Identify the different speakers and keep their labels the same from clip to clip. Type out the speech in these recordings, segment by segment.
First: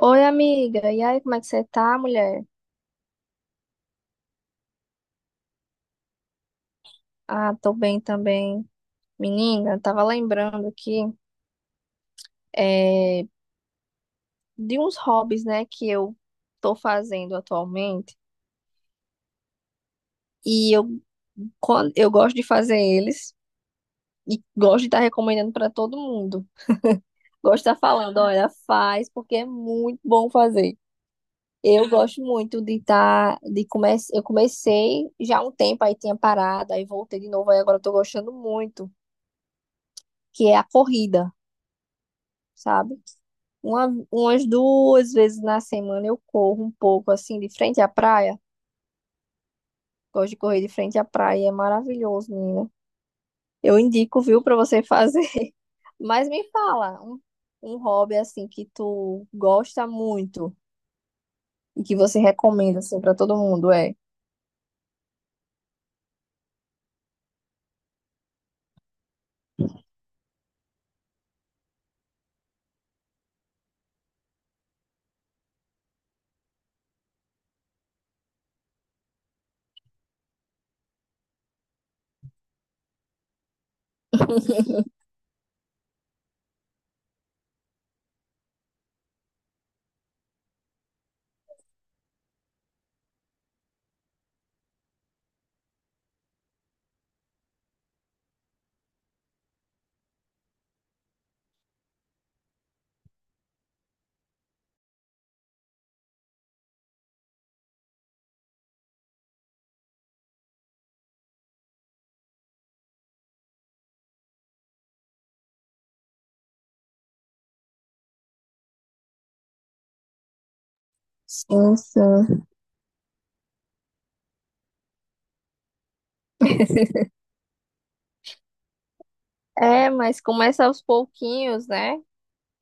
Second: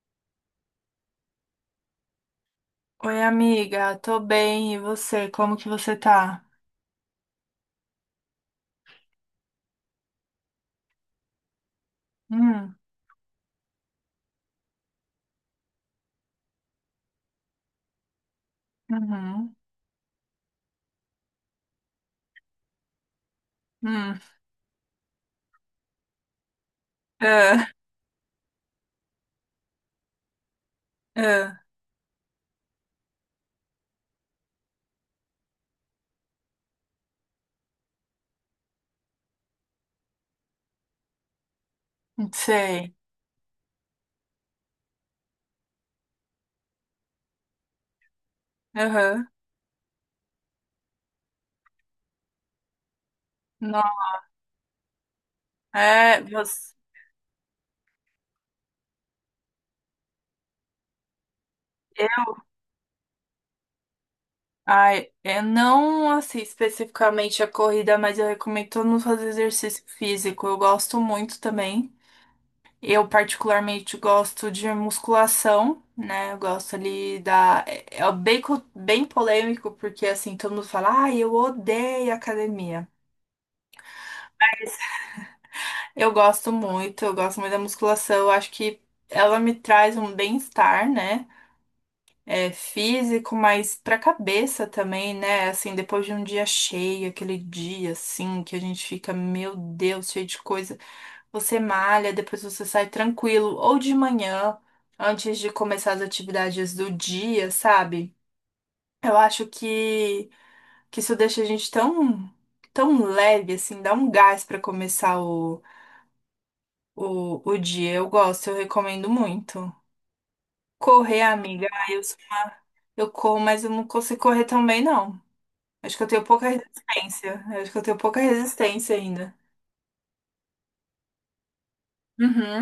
Speaker 1: Oi, amiga. E aí, como é que você tá, mulher?
Speaker 2: Oi, amiga, tô bem, e você? Como que você tá?
Speaker 1: Ah, tô bem também. Menina, eu tava lembrando aqui
Speaker 2: Hum,
Speaker 1: é, de uns hobbies, né, que eu tô fazendo atualmente.
Speaker 2: uhum,
Speaker 1: E eu, eu gosto de fazer eles
Speaker 2: hum,
Speaker 1: e gosto de estar recomendando pra todo mundo. Gosto
Speaker 2: ah,
Speaker 1: de estar falando, olha, faz, porque é muito bom fazer.
Speaker 2: ah,
Speaker 1: Eu gosto muito de estar, eu comecei já há um tempo, aí tinha parado, aí voltei de novo, aí agora eu tô gostando muito, que é a corrida.
Speaker 2: não sei,
Speaker 1: Sabe? Umas duas vezes na semana eu corro um pouco assim de frente à praia.
Speaker 2: aham,
Speaker 1: Gosto de correr de frente à praia, é maravilhoso, menina. Eu
Speaker 2: não,
Speaker 1: indico, viu, pra você fazer.
Speaker 2: é,
Speaker 1: Mas me
Speaker 2: você,
Speaker 1: fala, um hobby assim que tu gosta muito e que você
Speaker 2: eu,
Speaker 1: recomenda assim para todo mundo, é?
Speaker 2: ai, eu não, assim, especificamente a corrida, mas eu recomendo todo mundo fazer exercício físico, eu gosto muito também, eu particularmente gosto de musculação, né, eu gosto ali da, é bem, bem polêmico, porque assim, todo mundo fala, ai, eu odeio academia. Eu gosto muito da musculação. Eu acho que ela me traz um bem-estar, né? É, físico, mas pra cabeça também, né? Assim, depois de um dia cheio, aquele dia assim, que a gente fica, meu Deus, cheio de coisa. Você malha, depois você sai tranquilo, ou de manhã, antes de começar as atividades do dia, sabe? Eu acho que isso deixa a gente tão, tão leve, assim, dá um gás pra começar o dia. Eu gosto, eu recomendo muito. Correr, amiga,
Speaker 1: Sim,
Speaker 2: ai, eu,
Speaker 1: sim.
Speaker 2: eu corro, mas eu não consigo correr tão bem, não. Acho que eu tenho pouca resistência. Acho que eu tenho pouca resistência ainda.
Speaker 1: É, mas começa aos pouquinhos, né?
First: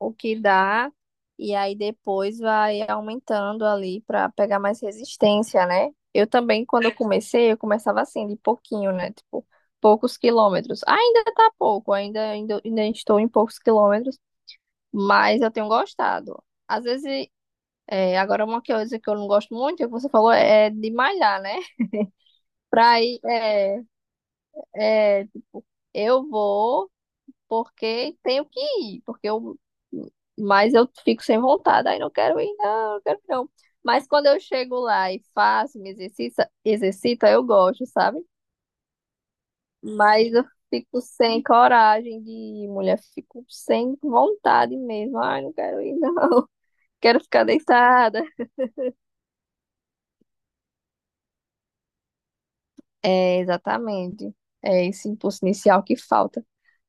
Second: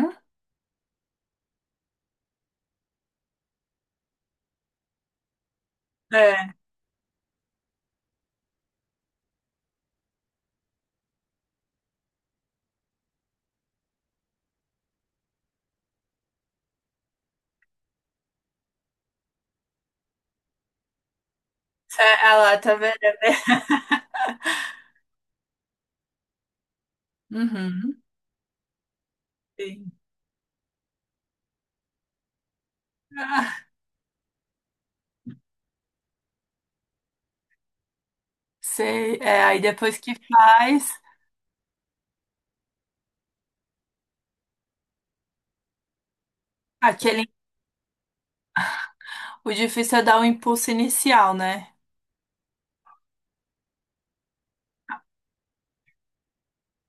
Speaker 1: O que dá, e aí depois vai aumentando ali para pegar mais resistência, né? Eu
Speaker 2: É.
Speaker 1: também, quando eu comecei, eu começava assim, de pouquinho, né? Tipo, poucos quilômetros. Ainda tá pouco, ainda estou em poucos quilômetros, mas eu tenho gostado. Às vezes, agora uma coisa que eu não gosto muito, é o que você falou, é de malhar, né?
Speaker 2: Ah lá, tá vendo?
Speaker 1: Pra ir, tipo, eu vou.
Speaker 2: Uhum.
Speaker 1: Porque tenho que ir,
Speaker 2: Sim.
Speaker 1: mas eu fico sem vontade, aí não quero ir, não quero ir, não.
Speaker 2: Ah,
Speaker 1: Mas quando eu chego lá e faço, me exercita, exercita, eu gosto, sabe?
Speaker 2: sei. É, aí depois que
Speaker 1: Mas eu
Speaker 2: faz,
Speaker 1: fico sem coragem de ir, mulher, fico sem vontade mesmo. Ai, não quero ir, não. Quero
Speaker 2: aquele.
Speaker 1: ficar deitada.
Speaker 2: O difícil é dar o impulso inicial, né?
Speaker 1: É, exatamente. É esse impulso inicial que falta.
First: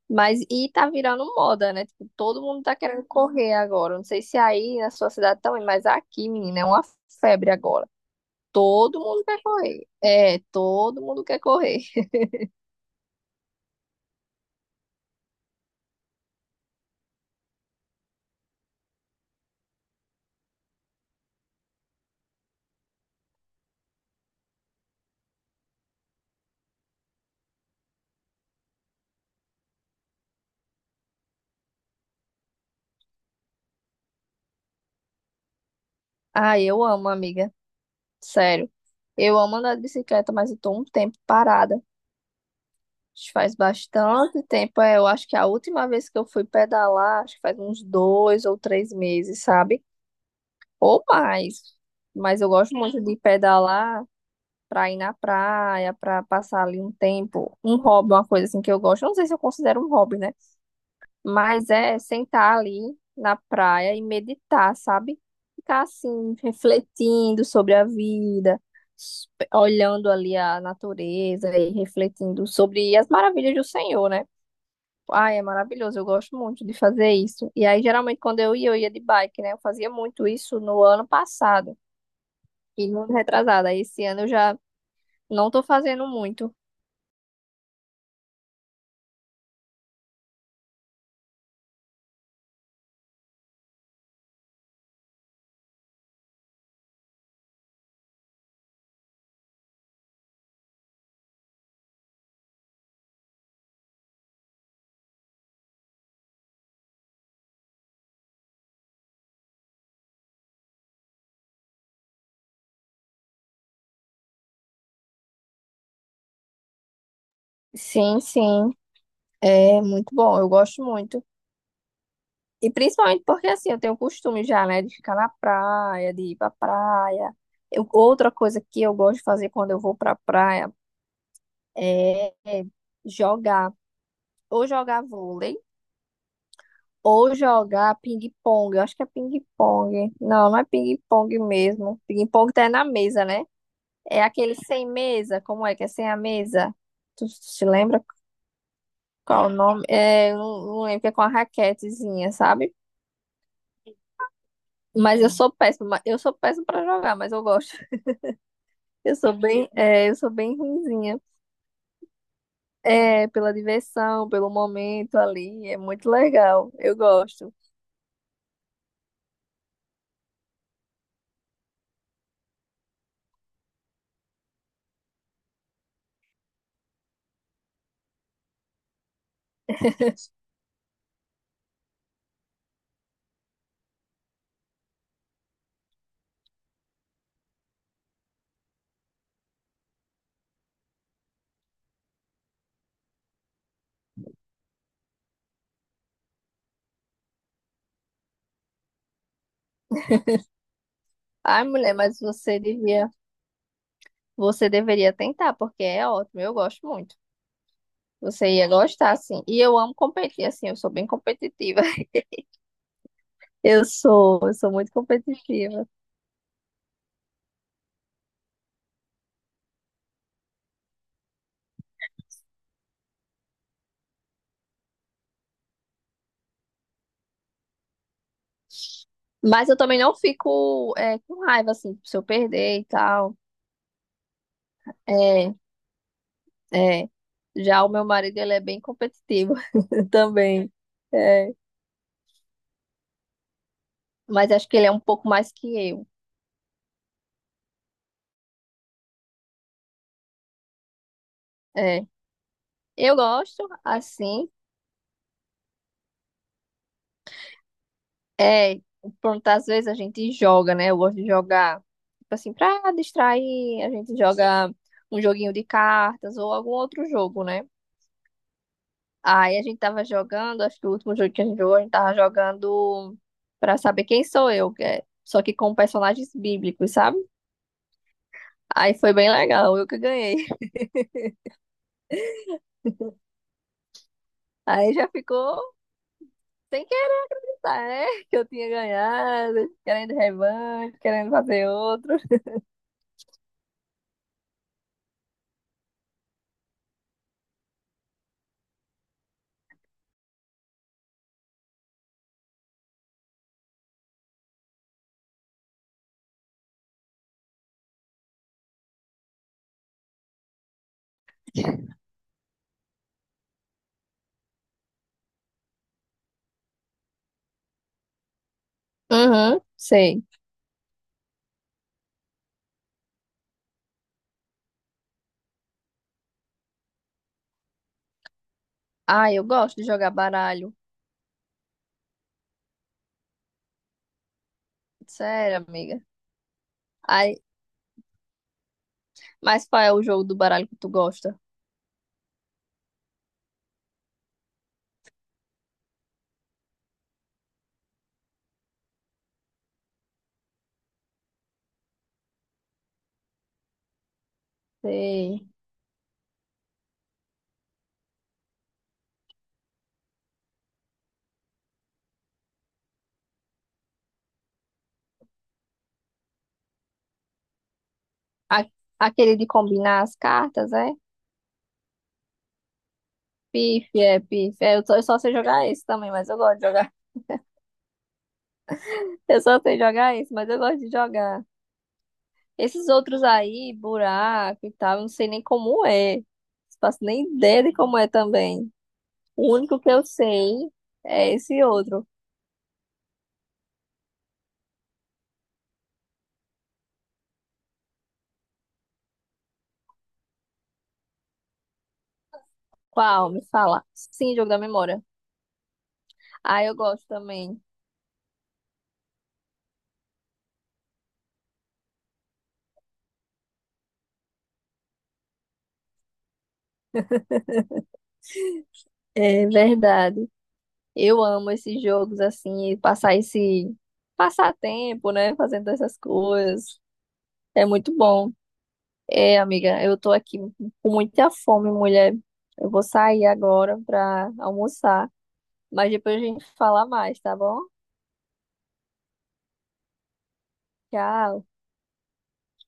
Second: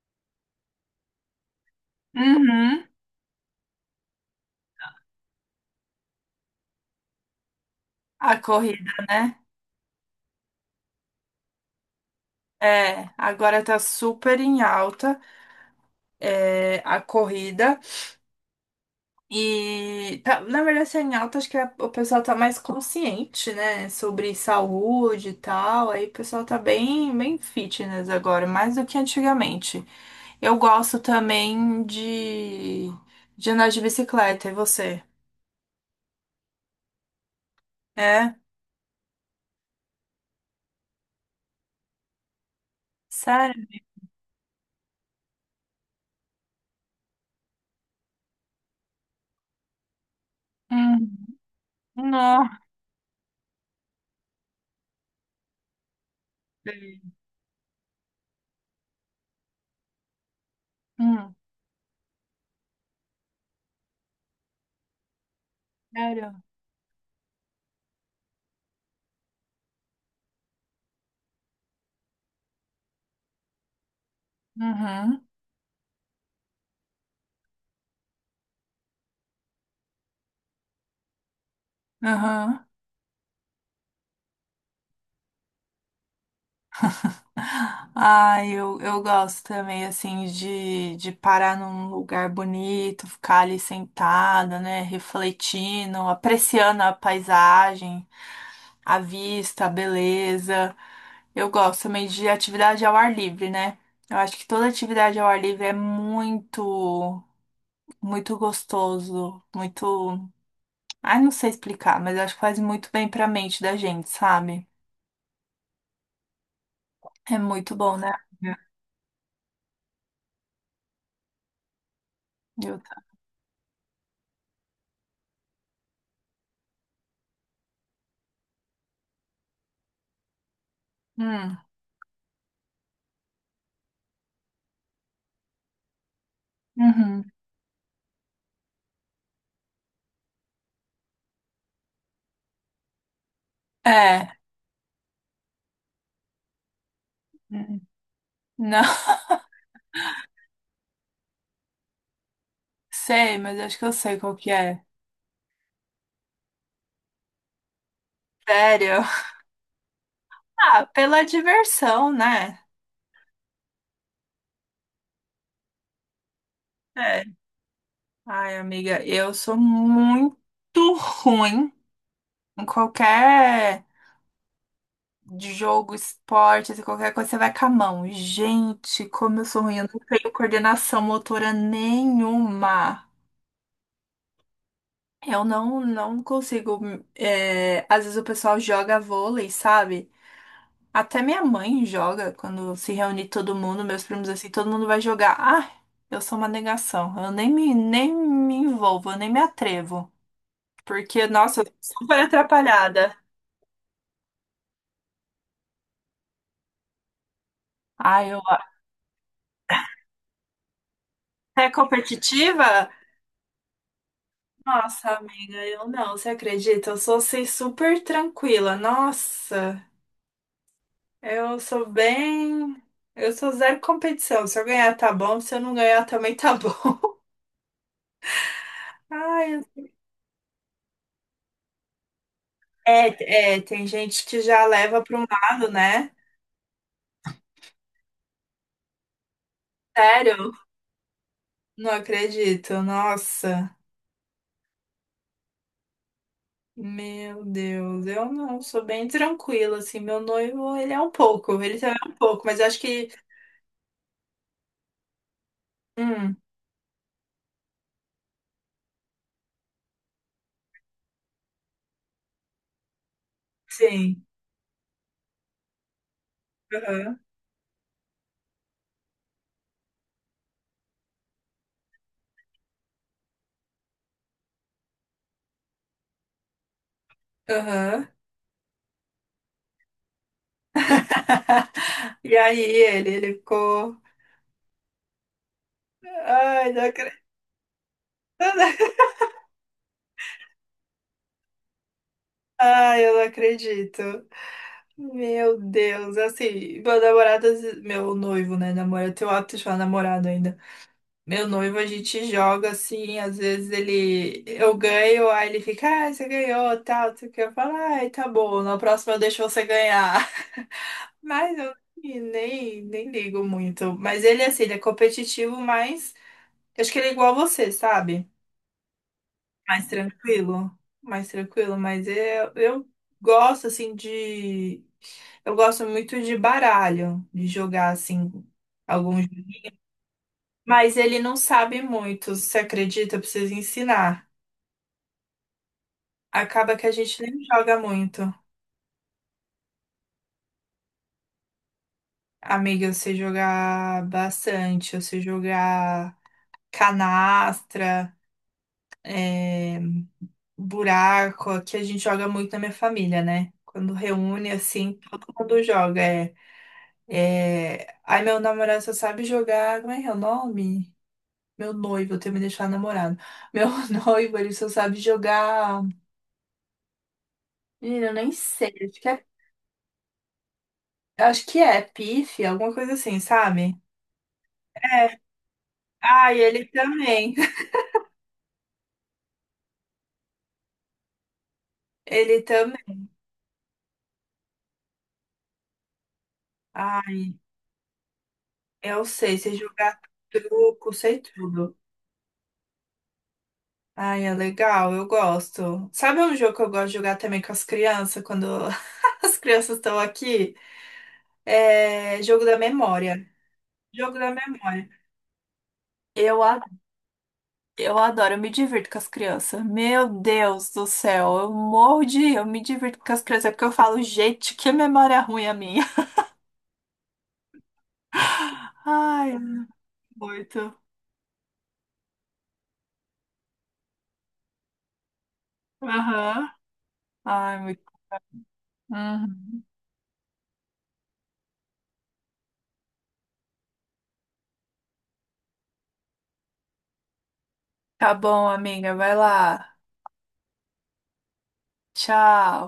Speaker 1: Mas e tá virando moda, né? Tipo, todo mundo tá
Speaker 2: Uhum.
Speaker 1: querendo correr agora. Não sei se aí na sua cidade também, mas aqui, menina, é uma febre agora.
Speaker 2: A corrida,
Speaker 1: Todo mundo
Speaker 2: né?
Speaker 1: quer correr. É, todo mundo quer correr.
Speaker 2: É, agora tá super em alta, é, a corrida. E na verdade tá em alta, acho que o pessoal tá mais consciente, né, sobre saúde e tal. Aí o pessoal tá bem, bem fitness agora, mais do que antigamente. Eu gosto também de, andar de bicicleta, e você?
Speaker 1: Ah, eu amo, amiga.
Speaker 2: É?
Speaker 1: Sério. Eu amo andar de bicicleta, mas eu tô um tempo parada. Acho que faz
Speaker 2: Sério?
Speaker 1: bastante tempo. É, eu acho que a última vez que eu fui pedalar, acho que faz uns dois ou três meses, sabe? Ou
Speaker 2: Hum.
Speaker 1: mais. Mas
Speaker 2: Não.
Speaker 1: eu gosto muito de pedalar. Pra ir na praia, pra passar ali um tempo, um hobby, uma coisa assim que eu gosto. Eu não sei se eu considero um hobby, né?
Speaker 2: Hum.
Speaker 1: Mas é sentar ali na praia e meditar, sabe? Ficar
Speaker 2: Sério?
Speaker 1: assim, refletindo sobre a vida, s- olhando ali a natureza e refletindo sobre as maravilhas do Senhor, né?
Speaker 2: Uhum.
Speaker 1: Ai, é maravilhoso, eu gosto muito de fazer isso. E aí, geralmente, quando eu ia de bike, né? Eu fazia muito isso no ano passado
Speaker 2: Uhum.
Speaker 1: e no ano retrasado. Aí, esse ano eu já não tô fazendo muito.
Speaker 2: Ah, eu, gosto também, assim, de parar num lugar bonito, ficar ali sentada, né, refletindo, apreciando a paisagem, a vista, a beleza. Eu gosto também de atividade ao ar livre, né? Eu acho que toda atividade ao ar livre é muito, muito gostoso, muito. Ai, não sei explicar, mas acho que faz muito bem pra mente da gente, sabe? É muito bom, né?
Speaker 1: Sim, sim, é muito bom, eu gosto muito. E
Speaker 2: Eu...
Speaker 1: principalmente porque assim, eu tenho o costume já, né, de ficar na praia, de ir pra praia. Outra coisa que eu gosto de fazer quando eu vou pra praia
Speaker 2: Hum,
Speaker 1: é jogar, ou jogar vôlei,
Speaker 2: uhum.
Speaker 1: ou jogar ping-pong. Eu acho que é ping-pong. Não, não é ping-pong mesmo. Ping-pong tá na mesa, né? É
Speaker 2: É.
Speaker 1: aquele sem mesa, como é que é sem a mesa? Tu se
Speaker 2: Hum.
Speaker 1: lembra
Speaker 2: Não
Speaker 1: qual o nome? É, eu não, não lembro, que é com a raquetezinha, sabe?
Speaker 2: sei, mas acho que eu sei qual que é.
Speaker 1: Mas eu sou péssima pra jogar, mas eu gosto.
Speaker 2: Sério?
Speaker 1: Eu sou bem, eu sou bem
Speaker 2: Ah,
Speaker 1: ruinzinha.
Speaker 2: pela diversão, né?
Speaker 1: É, pela diversão, pelo momento ali, é muito legal. Eu
Speaker 2: É.
Speaker 1: gosto.
Speaker 2: Ai, amiga, eu sou muito ruim em qualquer jogo, esporte, assim, qualquer coisa, você vai com a mão. Gente, como eu sou ruim, eu não tenho coordenação motora nenhuma. Eu não, não consigo. É, às vezes o pessoal joga vôlei, sabe? Até minha mãe joga quando se reúne todo mundo, meus primos assim, todo mundo vai jogar. Ah, eu sou uma negação. Eu nem me envolvo, eu nem me atrevo. Porque, nossa,
Speaker 1: Ai,
Speaker 2: eu
Speaker 1: mulher,
Speaker 2: sou super atrapalhada.
Speaker 1: você deveria tentar, porque é ótimo, eu gosto muito.
Speaker 2: Ah, eu.
Speaker 1: Você ia gostar, assim. E eu amo competir, assim, eu sou bem
Speaker 2: É
Speaker 1: competitiva.
Speaker 2: competitiva?
Speaker 1: Eu sou muito
Speaker 2: Nossa, amiga,
Speaker 1: competitiva.
Speaker 2: eu não, você acredita? Eu sou assim super tranquila. Nossa, eu sou bem. Eu sou zero competição. Se eu ganhar, tá bom. Se eu não ganhar, também tá bom. Ai,
Speaker 1: Mas eu também não fico, com raiva, assim, se eu perder e tal.
Speaker 2: é, é, tem gente que já leva para um
Speaker 1: É.
Speaker 2: lado, né?
Speaker 1: É. Já o meu marido, ele é bem competitivo
Speaker 2: Sério?
Speaker 1: também. É.
Speaker 2: Não acredito. Nossa,
Speaker 1: Mas acho que ele é um pouco mais que eu.
Speaker 2: meu Deus. Eu não sou bem tranquila assim. Meu noivo, ele é um pouco, ele também
Speaker 1: É.
Speaker 2: é um pouco, mas eu acho que,
Speaker 1: Eu gosto, assim,
Speaker 2: hum,
Speaker 1: é, pronto, às vezes a gente joga, né? Eu gosto de jogar, tipo assim, pra distrair, a gente
Speaker 2: sim.
Speaker 1: joga um joguinho de cartas ou algum outro
Speaker 2: Aham.
Speaker 1: jogo, né? Aí a gente tava jogando, acho que o último jogo que a gente jogou, a gente tava jogando pra saber quem sou eu, só que com personagens bíblicos, sabe?
Speaker 2: Aham.
Speaker 1: Aí foi bem legal, eu que ganhei.
Speaker 2: E aí ele ficou,
Speaker 1: Aí já ficou
Speaker 2: ai, não
Speaker 1: sem
Speaker 2: acredito.
Speaker 1: querer, tá, né? Que eu tinha ganhado, querendo revanche, querendo fazer outro.
Speaker 2: Ai, eu não acredito. Meu Deus, assim, meu namorado, meu noivo, né, namorado, eu tenho o hábito de falar namorado ainda. Meu noivo, a gente joga assim, às vezes ele eu ganho, aí ele fica, ah, você ganhou, tal, tu quer falar, ai, tá bom, na próxima eu deixo você ganhar. Mas eu assim, nem ligo muito. Mas ele, assim, ele é competitivo, mas eu acho que ele é igual a você, sabe?
Speaker 1: Uhum,
Speaker 2: Mais
Speaker 1: sei.
Speaker 2: tranquilo, mais tranquilo, mas eu, gosto, assim, de. Eu gosto muito de baralho, de jogar, assim, alguns.
Speaker 1: Ah, eu gosto de jogar baralho.
Speaker 2: Mas ele não sabe muito, você acredita? Eu preciso ensinar.
Speaker 1: Sério, amiga.
Speaker 2: Acaba que a gente nem
Speaker 1: Aí,
Speaker 2: joga muito.
Speaker 1: mas qual é o jogo do baralho que tu gosta?
Speaker 2: Amiga, você jogar bastante, você jogar canastra, é, buraco, que a gente joga muito na minha família, né? Quando reúne, assim, todo
Speaker 1: Sei.
Speaker 2: mundo joga. É, é... Ai, meu namorado só sabe jogar. Como é que é o nome? Meu noivo, eu tenho que me deixar namorado. Meu noivo, ele só sabe jogar. Menina, eu nem
Speaker 1: A-
Speaker 2: sei.
Speaker 1: aquele de combinar as cartas, é?
Speaker 2: Acho que é pife, alguma coisa assim, sabe?
Speaker 1: Pife, é, pife. É, eu só
Speaker 2: É.
Speaker 1: sei jogar esse também, mas eu
Speaker 2: Ai,
Speaker 1: gosto
Speaker 2: ele
Speaker 1: de jogar.
Speaker 2: também.
Speaker 1: Eu só sei jogar esse, mas eu gosto de jogar.
Speaker 2: Ele também.
Speaker 1: Esses outros aí, buraco e tal, eu não sei nem como é. Não faço nem
Speaker 2: Ai,
Speaker 1: ideia de como é também.
Speaker 2: eu sei,
Speaker 1: O
Speaker 2: se
Speaker 1: único que
Speaker 2: jogar
Speaker 1: eu sei
Speaker 2: truco, sei
Speaker 1: é esse
Speaker 2: tudo.
Speaker 1: outro.
Speaker 2: Ai, é legal, eu gosto. Sabe um jogo que eu gosto de jogar também com as crianças, quando as crianças estão aqui? É jogo da memória.
Speaker 1: Qual? Me fala.
Speaker 2: Jogo da
Speaker 1: Sim, jogo da
Speaker 2: memória.
Speaker 1: memória.
Speaker 2: Eu, a-
Speaker 1: Ah, eu gosto também.
Speaker 2: eu adoro, eu me divirto com as crianças. Meu Deus do céu, eu morro de rir, eu me divirto com as crianças, é porque eu falo, gente, que memória ruim a minha. Ai, é
Speaker 1: É verdade.
Speaker 2: muito.
Speaker 1: Eu amo esses jogos assim, e passar esse passar tempo, né, fazendo essas
Speaker 2: Aham.
Speaker 1: coisas.
Speaker 2: Ai,
Speaker 1: É
Speaker 2: muito.
Speaker 1: muito bom. É,
Speaker 2: Uhum.
Speaker 1: amiga, eu tô aqui com muita fome, mulher. Eu vou sair agora pra almoçar, mas depois a gente fala mais, tá bom?
Speaker 2: Tá bom, amiga, vai lá.
Speaker 1: Tchau.
Speaker 2: Tchau.